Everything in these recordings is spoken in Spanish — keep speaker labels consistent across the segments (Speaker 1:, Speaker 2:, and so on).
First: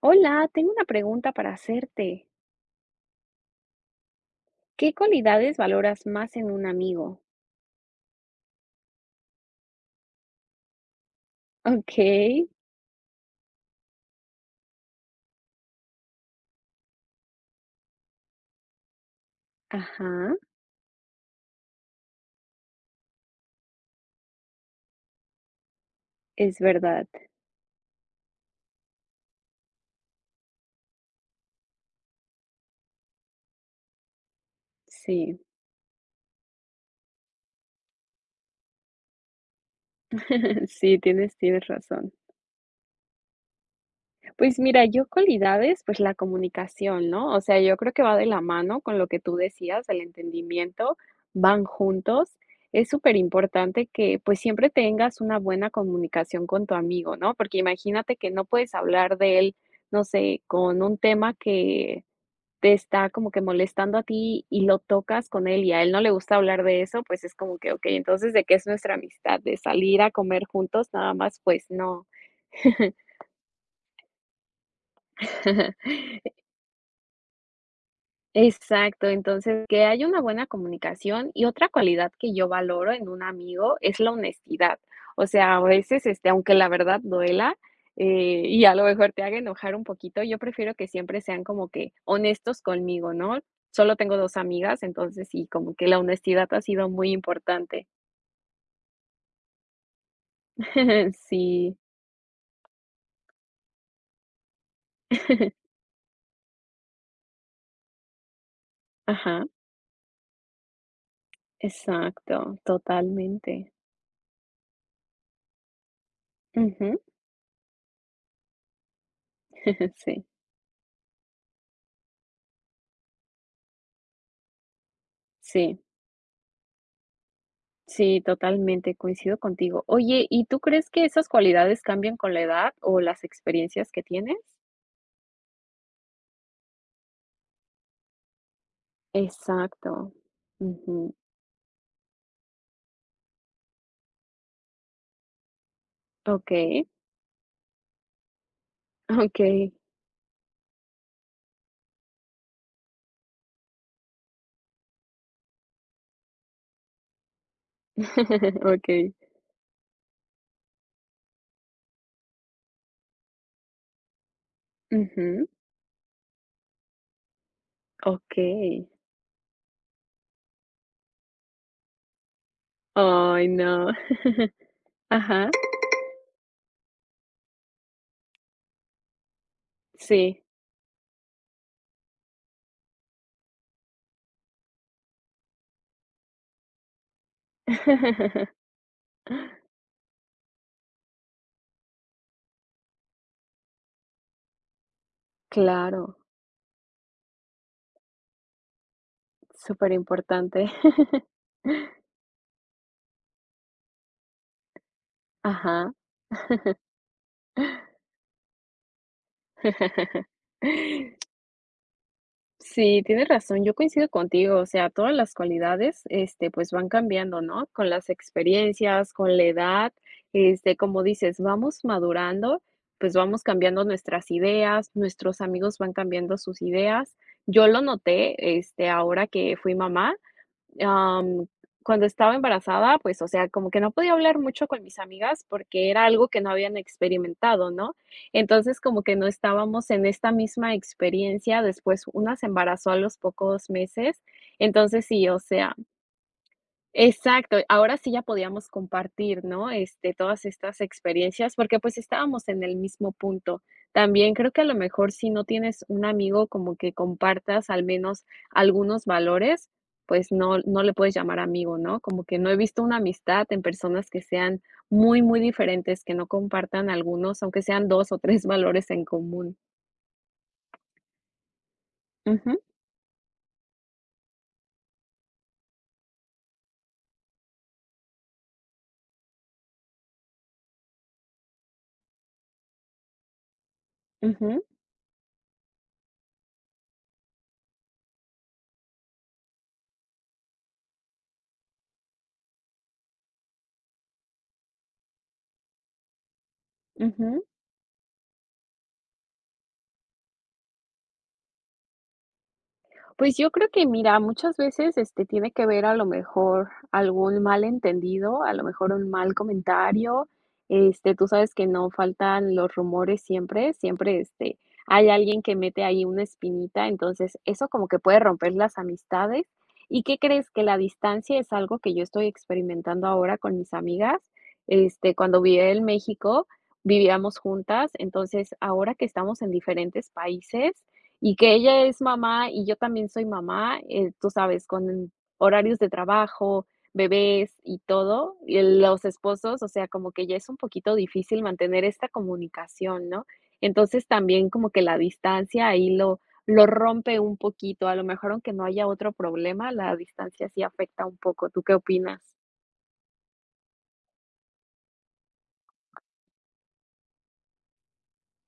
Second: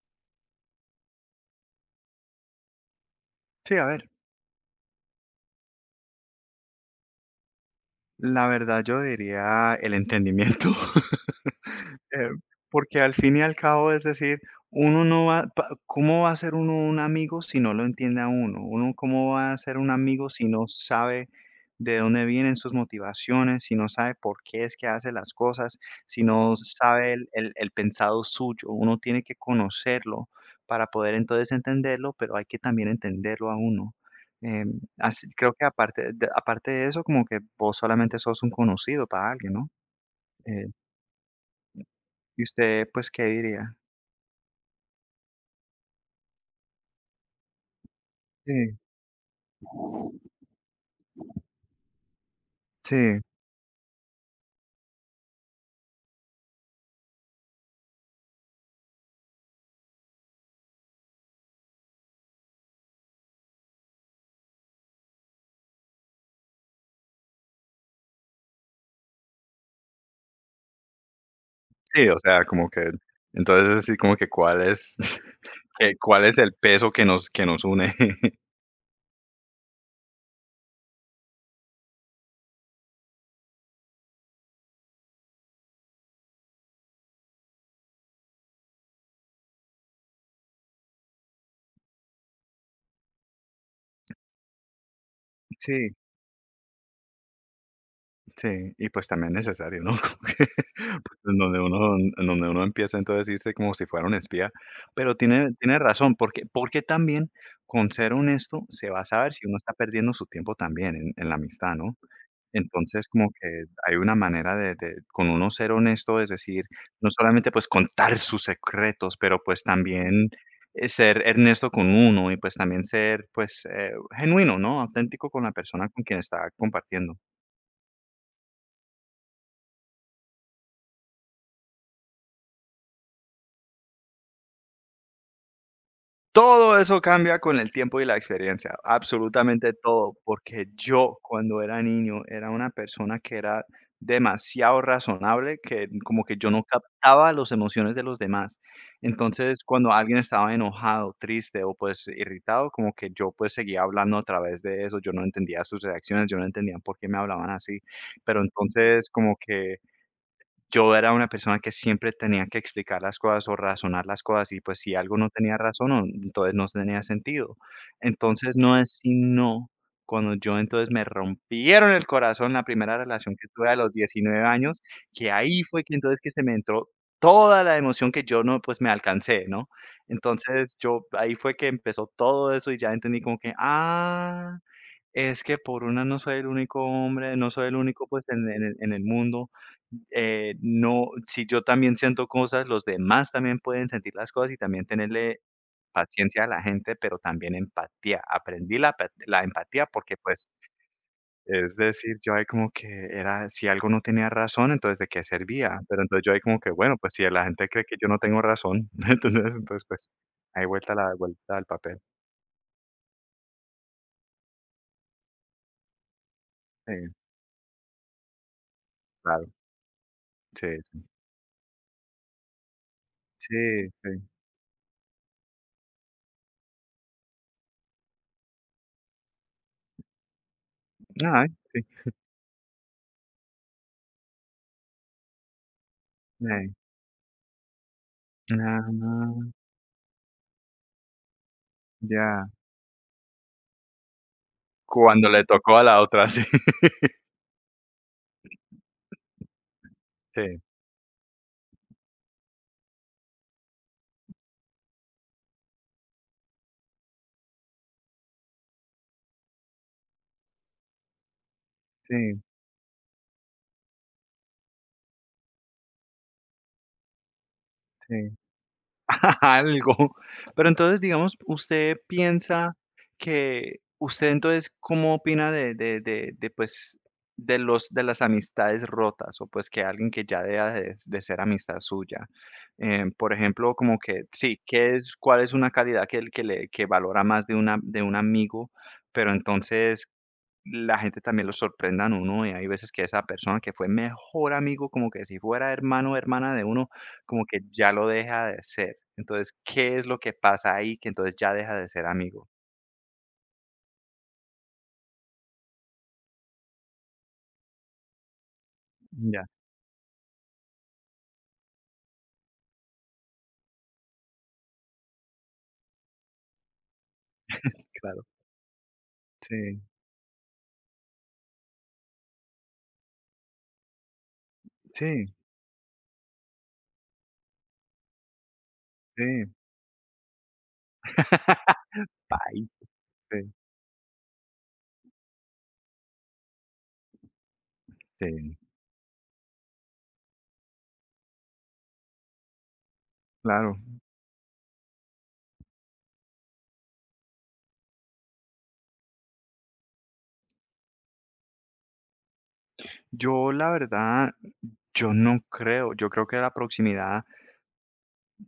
Speaker 1: Hola, tengo una pregunta para hacerte.
Speaker 2: Sí, a ver,
Speaker 1: ¿Qué cualidades valoras más en un amigo?
Speaker 2: la verdad yo diría el entendimiento,
Speaker 1: Ok,
Speaker 2: eh, porque al fin y al cabo, es decir, uno no va, ¿cómo va a ser uno un amigo si no lo entiende a uno? Uno, ¿cómo va a ser un amigo
Speaker 1: ajá,
Speaker 2: si no sabe de dónde vienen sus motivaciones, si no sabe por qué es que hace las cosas, si no
Speaker 1: es verdad.
Speaker 2: sabe el pensado suyo? Uno tiene que conocerlo para poder entonces entenderlo, pero hay que también entenderlo a uno. eh, Así
Speaker 1: Sí,
Speaker 2: creo que aparte de eso, como que vos solamente sos un conocido para alguien, ¿no? Eh,
Speaker 1: sí, tienes razón.
Speaker 2: ¿Y usted, pues, qué diría?
Speaker 1: Pues mira, yo cualidades, pues la comunicación, ¿no? O sea, yo creo que va de la
Speaker 2: Sí,
Speaker 1: mano con lo que tú decías, el entendimiento, van juntos. Es súper
Speaker 2: sí.
Speaker 1: importante que pues siempre tengas una buena comunicación con tu amigo, ¿no? Porque imagínate que no puedes hablar de él, no sé, con un tema que te está como que molestando a ti y lo tocas con él y a él no le gusta hablar de eso, pues es como que, okey, entonces, ¿de qué es nuestra amistad? ¿De salir a comer juntos nada más? Pues
Speaker 2: Sí,
Speaker 1: no.
Speaker 2: o sea, como que entonces, así como que cuál es cuál es el peso que nos une.
Speaker 1: Exacto, entonces, que haya una buena comunicación y otra cualidad que yo valoro en un amigo es la honestidad. O sea, a veces, este, aunque la verdad duela, y a lo mejor te haga enojar un poquito, yo prefiero que siempre sean como que honestos conmigo, ¿no? Solo tengo 2 amigas, entonces sí, como que
Speaker 2: Sí,
Speaker 1: la honestidad ha sido muy importante.
Speaker 2: sí. Y, pues, también necesario, ¿no? Como que, pues, en donde
Speaker 1: Sí.
Speaker 2: uno en donde uno empieza, entonces, a irse como si fuera un espía. Pero tiene tiene razón, porque también con ser honesto se va a saber
Speaker 1: Ajá,
Speaker 2: si uno está perdiendo su tiempo también en la amistad, ¿no?
Speaker 1: exacto,
Speaker 2: Entonces, como que
Speaker 1: totalmente.
Speaker 2: hay una manera de con uno ser honesto, es decir,
Speaker 1: Ujú,
Speaker 2: no solamente, pues, contar sus secretos, pero, pues,
Speaker 1: sí,
Speaker 2: también, ser honesto con uno y, pues, también ser, pues, genuino, ¿no? Auténtico con la
Speaker 1: sí.
Speaker 2: persona con quien está compartiendo.
Speaker 1: Sí, totalmente, coincido contigo. Oye, ¿y tú crees que esas cualidades cambian con la edad o las experiencias que tienes?
Speaker 2: Todo eso cambia con el tiempo y la experiencia, absolutamente
Speaker 1: Exacto.
Speaker 2: todo, porque
Speaker 1: Ujú.
Speaker 2: yo cuando era niño era una persona que era demasiado razonable, que como que yo no
Speaker 1: Okey,
Speaker 2: captaba las emociones de los demás. Entonces,
Speaker 1: okey,
Speaker 2: cuando alguien estaba enojado, triste o pues irritado, como que yo pues seguía hablando a través de eso, yo no entendía sus reacciones, yo no entendía por qué me hablaban así, pero
Speaker 1: okey.
Speaker 2: entonces como que yo era una persona que siempre tenía que explicar las cosas o razonar las cosas y pues si algo no
Speaker 1: Ujú.
Speaker 2: tenía razón, o entonces no tenía sentido. Entonces
Speaker 1: Okey.
Speaker 2: no es sino cuando yo entonces me rompieron el corazón la primera relación
Speaker 1: Ay,
Speaker 2: que tuve a
Speaker 1: no.
Speaker 2: los 19 años, que
Speaker 1: Ajá,
Speaker 2: ahí fue que entonces que se me entró toda la emoción que yo no, pues me alcancé, ¿no?
Speaker 1: sí.
Speaker 2: Entonces yo ahí fue que empezó todo eso y ya entendí como que, ah, es que por una no soy el único hombre, no soy el único, pues, en en el en el mundo. No, si yo también siento cosas, los demás también pueden sentir las cosas y también tenerle
Speaker 1: Claro,
Speaker 2: paciencia a la gente, pero también empatía. Aprendí la empatía
Speaker 1: súper
Speaker 2: porque, pues,
Speaker 1: importante.
Speaker 2: es decir, yo ahí como que era si algo no tenía razón, entonces, ¿de qué servía?
Speaker 1: Ajá.
Speaker 2: Pero entonces yo ahí como que, bueno, pues, si la gente cree que yo no tengo razón, entonces, pues, hay vuelta la vuelta al papel.
Speaker 1: Sí, tienes razón, yo coincido contigo, o sea, todas las cualidades, este, pues, van
Speaker 2: Sí,
Speaker 1: cambiando, ¿no? Con las experiencias, con la
Speaker 2: claro.
Speaker 1: edad,
Speaker 2: Sí,
Speaker 1: este, como
Speaker 2: sí.
Speaker 1: dices, vamos madurando, pues, vamos
Speaker 2: Sí,
Speaker 1: cambiando
Speaker 2: sí.
Speaker 1: nuestras ideas, nuestros amigos van cambiando sus ideas. Yo lo noté, este, ahora que fui mamá,
Speaker 2: Ay, sí.
Speaker 1: cuando estaba embarazada, pues, o sea, como que no podía hablar mucho con mis amigas porque era algo que no
Speaker 2: Sí.
Speaker 1: habían experimentado, ¿no? Entonces, como que no
Speaker 2: Ah,
Speaker 1: estábamos en esta misma experiencia. Después, una se
Speaker 2: ya.
Speaker 1: embarazó a los pocos meses. Entonces, sí,
Speaker 2: Cuando
Speaker 1: o
Speaker 2: le
Speaker 1: sea,
Speaker 2: tocó a la otra, sí.
Speaker 1: exacto, ahora sí ya podíamos compartir, ¿no? Este, todas
Speaker 2: Sí,
Speaker 1: estas experiencias, porque, pues, estábamos en el mismo punto. También creo que a lo mejor si no tienes un amigo como que compartas al menos algunos valores, pues no le puedes llamar amigo, ¿no? Como que
Speaker 2: sí,
Speaker 1: no he visto una amistad en personas que sean muy, muy diferentes, que no compartan algunos, aunque sean dos o
Speaker 2: sí.
Speaker 1: 3 valores en común.
Speaker 2: Algo. Pero entonces, digamos, usted
Speaker 1: Ujú,
Speaker 2: piensa que usted entonces, ¿cómo opina pues, de las amistades rotas o, pues, que alguien que ya deja de ser amistad suya? Por ejemplo, como que sí,
Speaker 1: ujú,
Speaker 2: ¿qué es cuál es una calidad que el que le que valora más de un amigo? Pero entonces la gente también lo sorprendan uno, y hay veces que esa persona que fue mejor amigo, como que si fuera hermano o hermana de uno,
Speaker 1: ujú.
Speaker 2: como que ya lo deja de ser. Entonces, ¿qué es lo que pasa ahí que entonces ya deja de ser amigo?
Speaker 1: Pues yo creo que, mira, muchas veces, este, tiene que ver a lo mejor algún malentendido, a lo mejor un mal
Speaker 2: Ya,
Speaker 1: comentario. Este, tú sabes que no faltan los rumores siempre, siempre, este, hay alguien que mete ahí una espinita, entonces eso como que puede
Speaker 2: claro.
Speaker 1: romper las amistades.
Speaker 2: Sí,
Speaker 1: ¿Y qué crees? Que la distancia es algo que yo estoy experimentando ahora con mis amigas. Este,
Speaker 2: sí,
Speaker 1: cuando vivía en México, vivíamos juntas, entonces ahora que estamos
Speaker 2: sí.
Speaker 1: en diferentes países y que ella es mamá y
Speaker 2: País.
Speaker 1: yo también soy
Speaker 2: Sí,
Speaker 1: mamá, tú sabes, con horarios de trabajo, bebés y todo, y
Speaker 2: sí,
Speaker 1: los esposos, o sea, como que ya es un poquito difícil mantener esta comunicación, ¿no?
Speaker 2: claro.
Speaker 1: Entonces también como que la distancia ahí lo rompe un poquito, a lo mejor aunque no haya otro problema, la distancia sí afecta un poco. ¿Tú qué opinas?
Speaker 2: Yo la verdad, yo no creo, yo creo que la proximidad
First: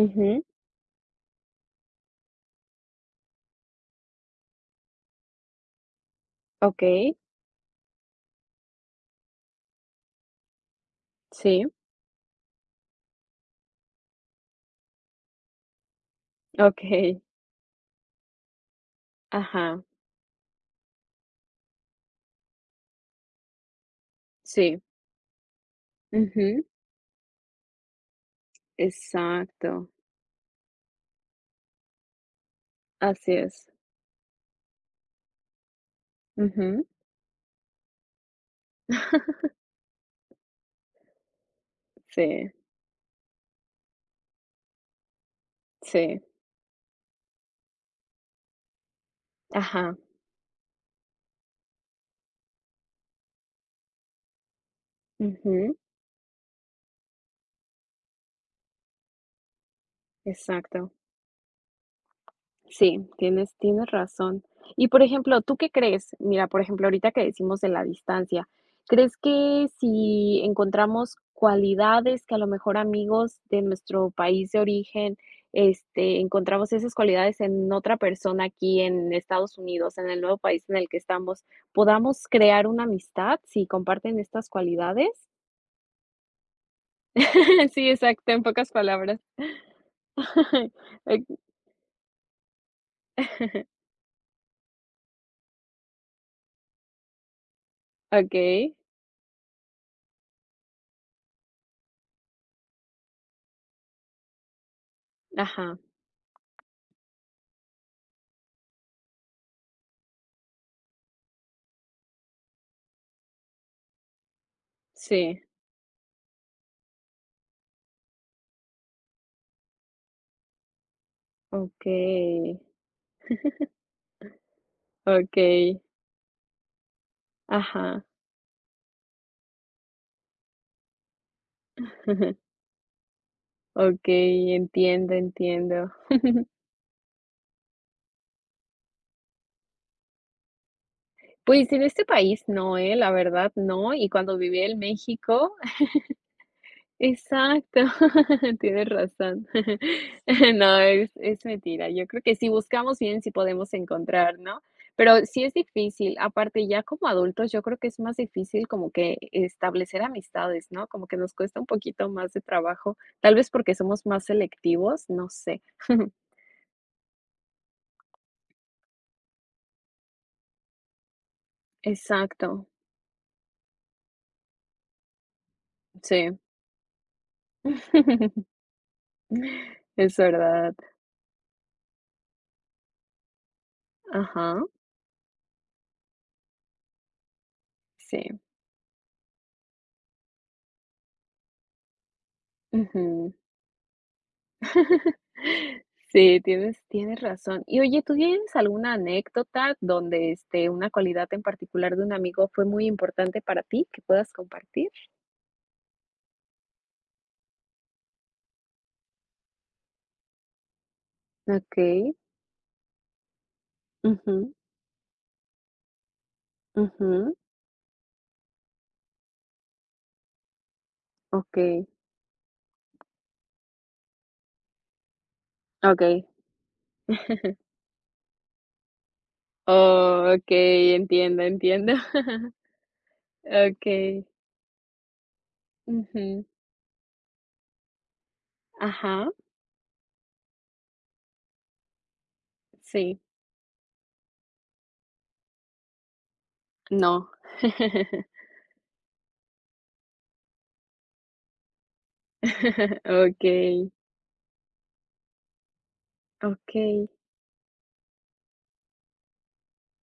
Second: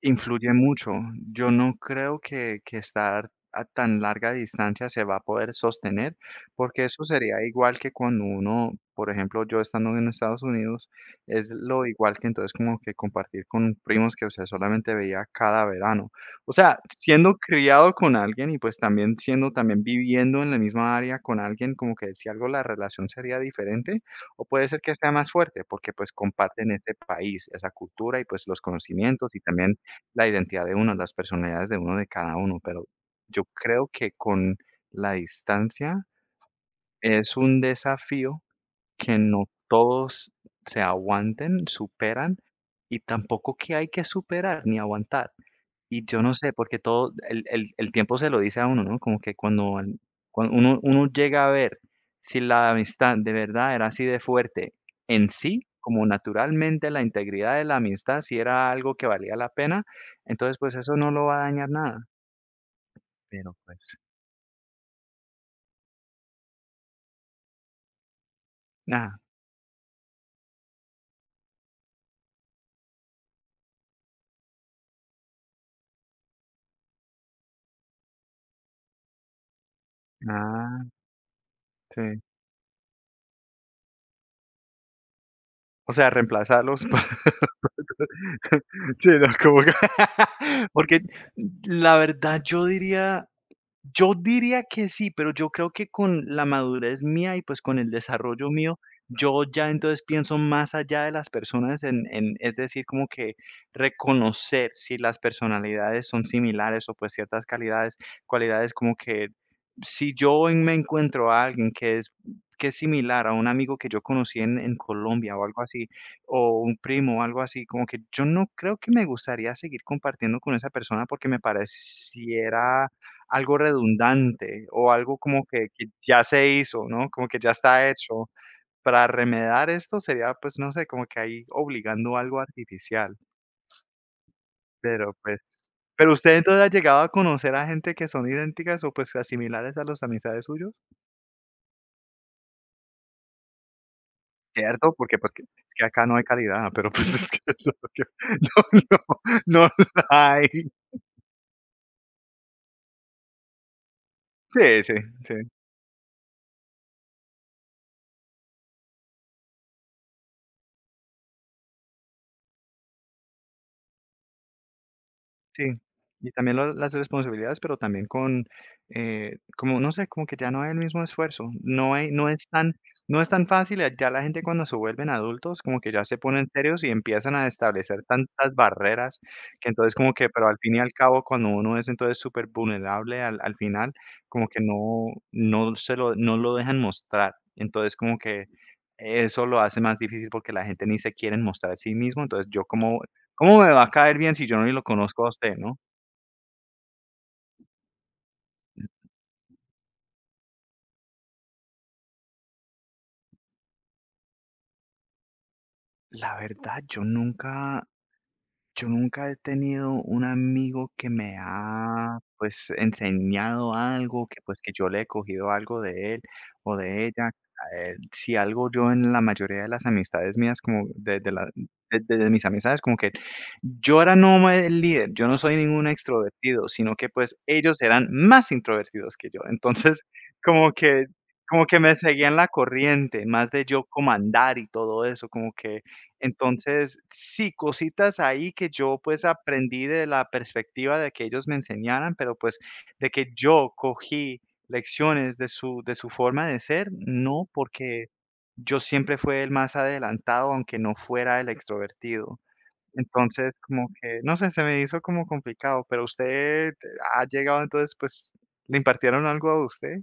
Speaker 1: Ujú,
Speaker 2: influye mucho. Yo no creo que estar a tan larga distancia se va a poder sostener, porque eso
Speaker 1: okey,
Speaker 2: sería igual que cuando uno, por ejemplo, yo estando en Estados Unidos, es
Speaker 1: sí,
Speaker 2: lo igual que entonces como que compartir con primos que, o sea, solamente veía cada verano. O sea,
Speaker 1: okey,
Speaker 2: siendo criado con alguien y pues también siendo,
Speaker 1: ajá,
Speaker 2: también viviendo en la misma área con alguien, como que si algo la relación sería diferente, o puede ser
Speaker 1: sí,
Speaker 2: que sea más fuerte, porque pues
Speaker 1: ujú,
Speaker 2: comparten este país, esa cultura y pues los conocimientos y también
Speaker 1: exacto,
Speaker 2: la identidad de uno, las personalidades de uno, de cada uno, pero
Speaker 1: así
Speaker 2: yo
Speaker 1: es,
Speaker 2: creo que con la distancia
Speaker 1: ujú.
Speaker 2: es un desafío que no todos se aguanten, superan
Speaker 1: Sí,
Speaker 2: y tampoco que hay que superar ni aguantar. Y
Speaker 1: sí,
Speaker 2: yo no sé, porque todo el tiempo se lo dice a uno, ¿no? Como que cuando
Speaker 1: ajá,
Speaker 2: al cuando uno llega a ver si la amistad de verdad era así de fuerte en sí,
Speaker 1: ujú,
Speaker 2: como naturalmente la integridad de la amistad, si era algo que valía la pena, entonces, pues,
Speaker 1: exacto.
Speaker 2: eso no lo va a dañar nada,
Speaker 1: Sí, tienes
Speaker 2: pero,
Speaker 1: tienes
Speaker 2: pues,
Speaker 1: razón. Y, por ejemplo, ¿tú qué crees? Mira, por ejemplo, ahorita que decimos de la distancia, ¿crees
Speaker 2: ah,
Speaker 1: que si encontramos cualidades que a lo mejor amigos de nuestro país de origen, este, encontramos esas cualidades en otra persona aquí en Estados Unidos, en el nuevo país en
Speaker 2: ah,
Speaker 1: el que estamos,
Speaker 2: sí.
Speaker 1: podamos crear una amistad si comparten estas cualidades?
Speaker 2: O sea, reemplazarlos
Speaker 1: Sí, exacto, en pocas
Speaker 2: sí,
Speaker 1: palabras.
Speaker 2: no, como que porque
Speaker 1: Ok,
Speaker 2: la verdad, yo diría que sí, pero yo creo que con la madurez mía y pues con el desarrollo
Speaker 1: okey.
Speaker 2: mío, yo ya entonces pienso más allá de las personas es decir, como que reconocer si las
Speaker 1: Ajá.
Speaker 2: personalidades son similares o pues ciertas calidades, cualidades como que si yo me encuentro a alguien que es similar a un amigo que yo conocí en Colombia
Speaker 1: Sí.
Speaker 2: o algo así, o un primo o algo así, como que yo no creo que me gustaría seguir compartiendo con esa persona porque me
Speaker 1: Okey,
Speaker 2: pareciera algo redundante o algo como
Speaker 1: okey.
Speaker 2: que ya se hizo, ¿no? Como que ya está
Speaker 1: Ajá.
Speaker 2: hecho. Para remediar esto sería, pues, no sé, como que ahí obligando algo artificial,
Speaker 1: Okey, entiendo,
Speaker 2: pero, pues,
Speaker 1: entiendo.
Speaker 2: ¿pero usted entonces ha llegado a conocer a gente que son idénticas o, pues, a similares a los amistades suyos?
Speaker 1: Pues, en este país no, ¿eh? La verdad, no. Y cuando viví en
Speaker 2: ¿Cierto? Porque
Speaker 1: México,
Speaker 2: es que acá no hay calidad, pero, pues, es que eso es
Speaker 1: exacto,
Speaker 2: lo que
Speaker 1: tienes razón.
Speaker 2: no, no, no la hay.
Speaker 1: No, es mentira. Yo creo que si buscamos bien, sí podemos encontrar, ¿no?
Speaker 2: Sí, sí,
Speaker 1: Pero
Speaker 2: sí.
Speaker 1: sí es difícil. Aparte, ya como adultos, yo creo que es más difícil como que establecer amistades, ¿no? Como que nos cuesta un poquito más de trabajo, tal vez porque somos más selectivos, no sé.
Speaker 2: Sí, y también lo las responsabilidades, pero también con, como, no sé, como que ya no hay el mismo esfuerzo. No hay no es
Speaker 1: Exacto,
Speaker 2: tan no es tan fácil, ya la gente cuando se vuelven adultos, como que ya se
Speaker 1: sí.
Speaker 2: ponen serios y empiezan a establecer tantas barreras, que entonces como
Speaker 1: Es
Speaker 2: que, pero al
Speaker 1: verdad.
Speaker 2: fin y al cabo, cuando uno es entonces súper vulnerable al final, como
Speaker 1: Ajá,
Speaker 2: que no lo dejan mostrar. Entonces, como
Speaker 1: sí.
Speaker 2: que eso lo hace más difícil porque la gente ni se quieren mostrar a sí mismo, entonces, yo como
Speaker 1: Ujú.
Speaker 2: ¿cómo me va a caer bien si yo no ni lo conozco a usted, no?
Speaker 1: Sí, tienes razón. Y oye, ¿tú tienes alguna anécdota donde, este, una cualidad en particular de un amigo fue muy importante para ti que puedas compartir?
Speaker 2: La verdad, yo nunca he tenido un amigo que me
Speaker 1: Okey.
Speaker 2: ha, pues, enseñado algo, que
Speaker 1: Ujú,
Speaker 2: pues que yo le he cogido algo de él o de ella.
Speaker 1: ujú.
Speaker 2: Si algo yo en la mayoría de las amistades mías, como de la,
Speaker 1: Okey,
Speaker 2: de mis amistades, como que yo era no el líder, yo no soy ningún
Speaker 1: okey.
Speaker 2: extrovertido, sino que pues ellos eran más introvertidos que yo. Entonces, como
Speaker 1: Okey,
Speaker 2: que,
Speaker 1: entiendo,
Speaker 2: como que
Speaker 1: entiendo.
Speaker 2: me seguían la corriente, más de yo
Speaker 1: Okey.
Speaker 2: comandar y todo eso, como que
Speaker 1: Ujú.
Speaker 2: entonces, sí, cositas ahí que yo, pues,
Speaker 1: Ajá,
Speaker 2: aprendí de la perspectiva de que ellos me enseñaran, pero, pues, de
Speaker 1: sí.
Speaker 2: que yo cogí lecciones de su forma de ser,
Speaker 1: No.
Speaker 2: no, porque yo siempre fui el más adelantado, aunque no fuera el extrovertido. Entonces, como
Speaker 1: Okey,
Speaker 2: que, no sé, se me hizo como complicado, pero usted
Speaker 1: okey.
Speaker 2: ha llegado, entonces, pues, ¿le impartieron algo a usted?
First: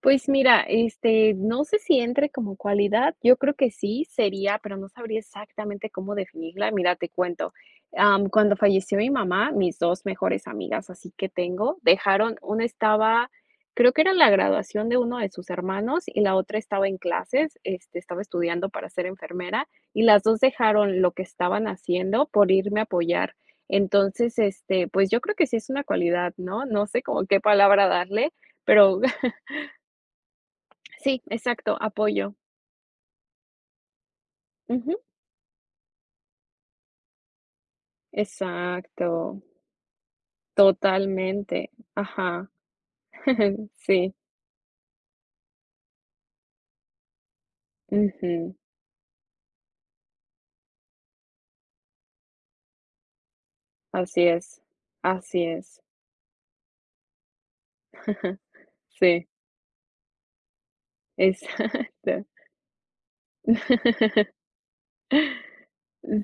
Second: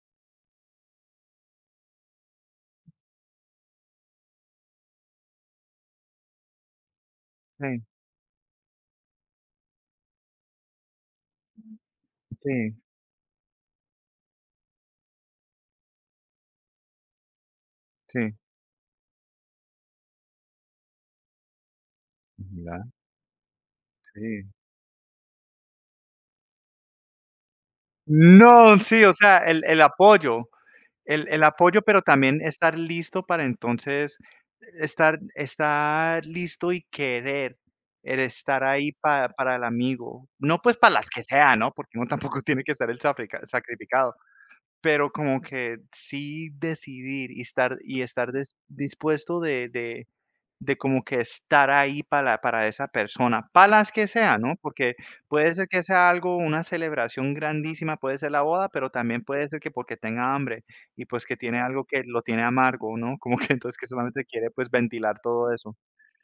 Speaker 1: Pues mira, este, no sé si entre como cualidad, yo creo que sí sería, pero no sabría exactamente cómo definirla. Mira, te cuento,
Speaker 2: Sí,
Speaker 1: cuando falleció mi mamá, mis 2 mejores amigas, así que tengo, dejaron una
Speaker 2: sí,
Speaker 1: estaba, creo que era la graduación de uno de sus hermanos y la otra estaba en clases, este, estaba
Speaker 2: sí.
Speaker 1: estudiando para ser enfermera, y las 2 dejaron lo que estaban haciendo por irme a
Speaker 2: Mira,
Speaker 1: apoyar. Entonces,
Speaker 2: sí.
Speaker 1: este, pues yo creo que sí es una cualidad, ¿no? No sé como qué palabra darle,
Speaker 2: No,
Speaker 1: pero
Speaker 2: sí, o sea, el apoyo.
Speaker 1: sí,
Speaker 2: El
Speaker 1: exacto,
Speaker 2: apoyo, pero
Speaker 1: apoyo.
Speaker 2: también estar listo para entonces
Speaker 1: Ujú.
Speaker 2: estar listo y querer el estar ahí pa
Speaker 1: Exacto,
Speaker 2: para el amigo. No, pues, para las que sea,
Speaker 1: totalmente.
Speaker 2: ¿no? Porque uno tampoco
Speaker 1: Ajá.
Speaker 2: tiene que ser el safrica
Speaker 1: Sí.
Speaker 2: sacrificado. Pero como que sí decidir y estar
Speaker 1: Ujú.
Speaker 2: des dispuesto de como que estar ahí para esa persona, para las que
Speaker 1: Así
Speaker 2: sea, ¿no?
Speaker 1: es,
Speaker 2: Porque
Speaker 1: así
Speaker 2: puede ser
Speaker 1: es.
Speaker 2: que sea algo, una celebración grandísima, puede ser la boda, pero también
Speaker 1: Sí,
Speaker 2: puede ser que porque tenga hambre y, pues, que tiene algo que lo
Speaker 1: exacto.
Speaker 2: tiene amargo, ¿no? Como que entonces que solamente quiere, pues, ventilar todo eso.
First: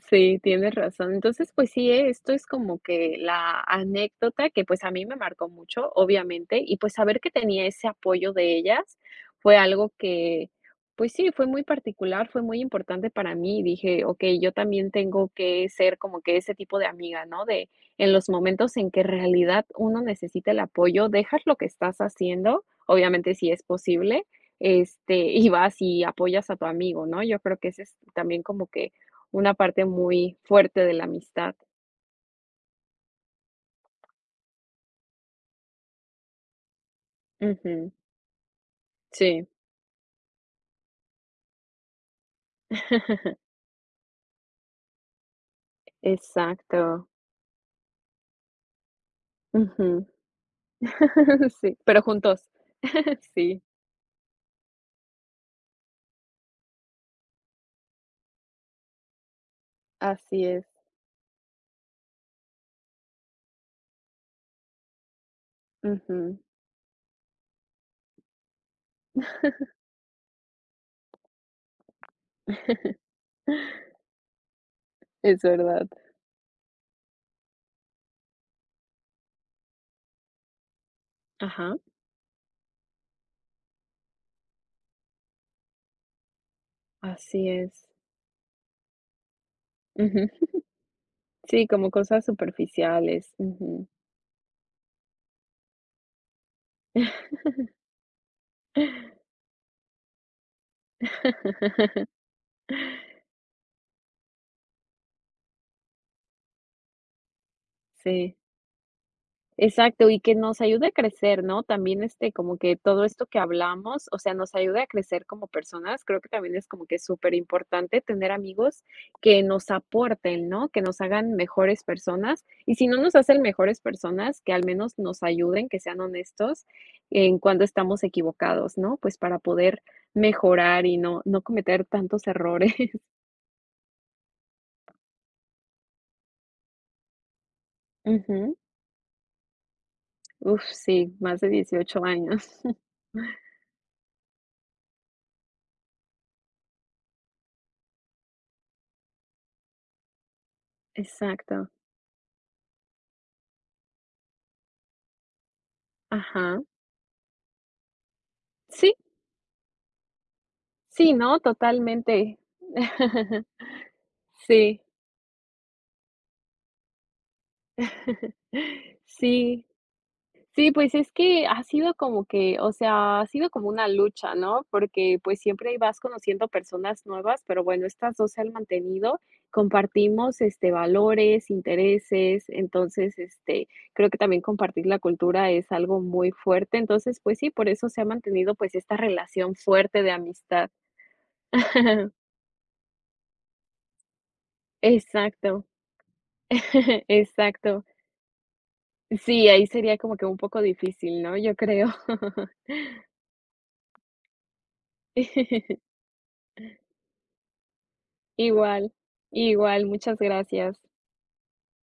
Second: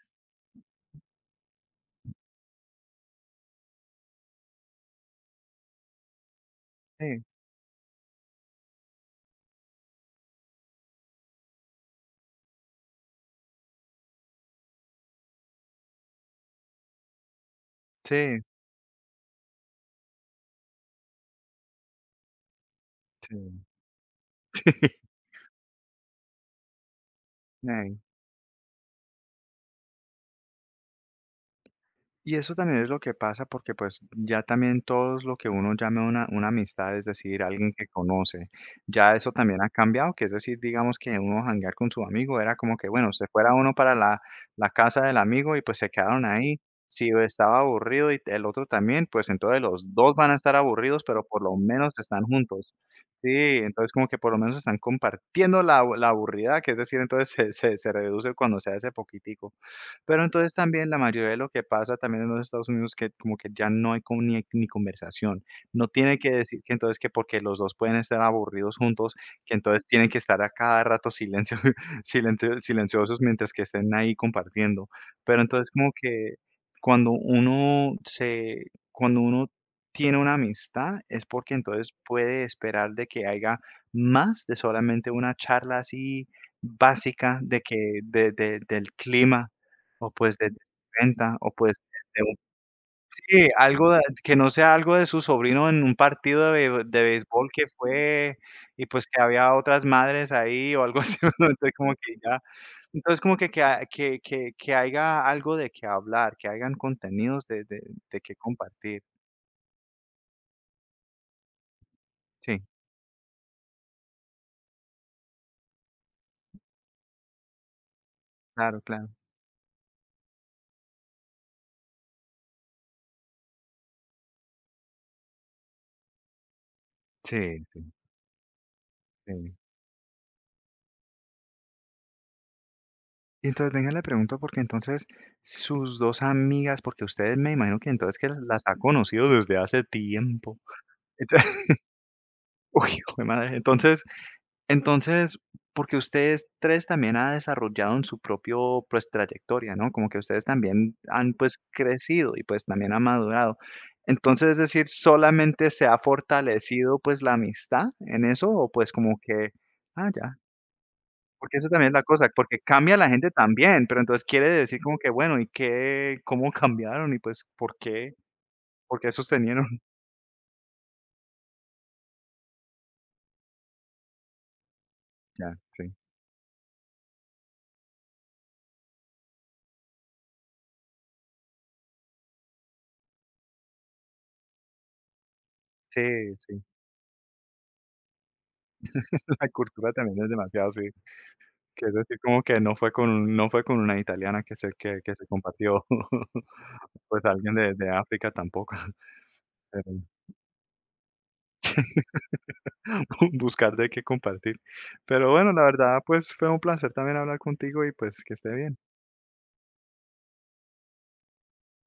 Speaker 1: Sí, tienes razón. Entonces, pues sí, esto es como que la anécdota que pues a mí me marcó mucho, obviamente, y pues saber
Speaker 2: Sí,
Speaker 1: que tenía ese apoyo de ellas fue algo que, pues sí, fue muy particular, fue muy importante para mí. Dije, ok, yo también tengo que ser como que ese tipo de amiga, ¿no? De en los
Speaker 2: sí,
Speaker 1: momentos en que en realidad uno necesita el apoyo, dejas lo que estás haciendo, obviamente si
Speaker 2: sí.
Speaker 1: es posible, este, y vas y apoyas a tu amigo, ¿no? Yo creo que ese es
Speaker 2: Ey.
Speaker 1: también como que una parte muy fuerte de la amistad.
Speaker 2: Y eso también es lo que pasa porque, pues, ya también todos lo que uno llama una amistad, es decir, alguien que
Speaker 1: Ujú,
Speaker 2: conoce, ya eso
Speaker 1: sí.
Speaker 2: también ha cambiado, que es decir, digamos que uno janguear con su amigo era como que, bueno, se fuera uno para la casa del amigo y, pues, se quedaron ahí.
Speaker 1: Exacto.
Speaker 2: Si estaba aburrido y el otro también, pues, entonces los
Speaker 1: Ujú.
Speaker 2: 2 van a estar aburridos, pero por lo
Speaker 1: Sí,
Speaker 2: menos
Speaker 1: pero
Speaker 2: están
Speaker 1: juntos.
Speaker 2: juntos. Sí,
Speaker 1: Sí,
Speaker 2: entonces como que por lo menos están compartiendo la abu- la aburrida, que es decir, entonces se reduce cuando sea ese poquitico. Pero
Speaker 1: así
Speaker 2: entonces
Speaker 1: es.
Speaker 2: también la mayoría de lo que pasa también en los Estados Unidos que como que ya no hay como ni, ni conversación. No tiene que
Speaker 1: Ujú.
Speaker 2: decir que entonces que porque los dos pueden estar aburridos juntos, que entonces tienen que estar a cada rato silencio, silencio- silenciosos mientras que estén ahí compartiendo. Pero
Speaker 1: Es
Speaker 2: entonces
Speaker 1: verdad.
Speaker 2: como que cuando uno se, cuando uno tiene una amistad es porque
Speaker 1: Ajá,
Speaker 2: entonces puede esperar de que haya más de solamente una charla así básica
Speaker 1: así
Speaker 2: de
Speaker 1: es.
Speaker 2: que del clima o pues
Speaker 1: Ujú.
Speaker 2: ser de su renta, o
Speaker 1: Sí,
Speaker 2: pues
Speaker 1: como
Speaker 2: de
Speaker 1: cosas
Speaker 2: un
Speaker 1: superficiales.
Speaker 2: sí,
Speaker 1: Ujú.
Speaker 2: algo de que no sea algo de su sobrino en un partido de béisbol que fue, y pues que había otras madres ahí o algo así, ¿no? Entonces como que ya entonces como que ha que haya algo de qué hablar, que hayan contenidos de qué
Speaker 1: Sí.
Speaker 2: compartir.
Speaker 1: Exacto, y que nos ayude a crecer, ¿no? También, este, como
Speaker 2: Sí,
Speaker 1: que todo esto que hablamos, o sea, nos ayude a crecer como personas. Creo que también es como que súper importante tener
Speaker 2: claro,
Speaker 1: amigos
Speaker 2: claro.
Speaker 1: que nos aporten, ¿no? Que nos hagan mejores personas. Y si no nos hacen mejores personas, que al menos nos ayuden, que sean honestos en cuando
Speaker 2: Sí, sí,
Speaker 1: estamos equivocados, ¿no? Pues para
Speaker 2: sí.
Speaker 1: poder mejorar y no cometer tantos errores.
Speaker 2: Y entonces, venga, le pregunto porque entonces sus 2 amigas, porque usted me imagino que entonces que
Speaker 1: Ujú.
Speaker 2: las ha conocido desde hace tiempo.
Speaker 1: Uf, sí, más de 18 años.
Speaker 2: Uy, hijo de madre. Entonces, porque ustedes 3 también han desarrollado en su propio, pues, trayectoria, ¿no? Como que ustedes también han, pues,
Speaker 1: Exacto.
Speaker 2: crecido y, pues, también han madurado. Entonces, es decir, ¿solamente se ha
Speaker 1: Ajá.
Speaker 2: fortalecido, pues, la amistad en eso? O, pues,
Speaker 1: Sí.
Speaker 2: como que, ah, ya.
Speaker 1: Sí, ¿no?
Speaker 2: Porque eso también es la cosa,
Speaker 1: Totalmente.
Speaker 2: porque cambia la gente también, pero entonces quiere
Speaker 1: Sí.
Speaker 2: decir como que, bueno, ¿y qué? ¿Cómo cambiaron? Y, pues, ¿por qué? ¿Por qué
Speaker 1: Sí.
Speaker 2: sostenieron?
Speaker 1: Sí, pues es que ha sido como que, o sea, ha sido como una lucha, ¿no? Porque, pues,
Speaker 2: Ya,
Speaker 1: siempre
Speaker 2: sí.
Speaker 1: vas conociendo personas nuevas, pero bueno, estas 2 se han mantenido. Compartimos, este, valores, intereses, entonces, este, creo que también compartir la cultura es algo muy
Speaker 2: Sí, sí.
Speaker 1: fuerte. Entonces, pues sí, por eso se ha mantenido, pues, esta
Speaker 2: La
Speaker 1: relación
Speaker 2: cultura
Speaker 1: fuerte de
Speaker 2: también es
Speaker 1: amistad.
Speaker 2: demasiado, sí. Que es decir, como que no fue con una italiana que se
Speaker 1: Exacto,
Speaker 2: compartió, pues, alguien
Speaker 1: exacto.
Speaker 2: de África tampoco,
Speaker 1: Sí, ahí
Speaker 2: pero
Speaker 1: sería como que un poco difícil, ¿no? Yo creo.
Speaker 2: buscar de qué compartir. Pero bueno, la verdad, pues, fue un placer también hablar contigo y, pues, que esté bien.
Speaker 1: Igual, igual, muchas gracias.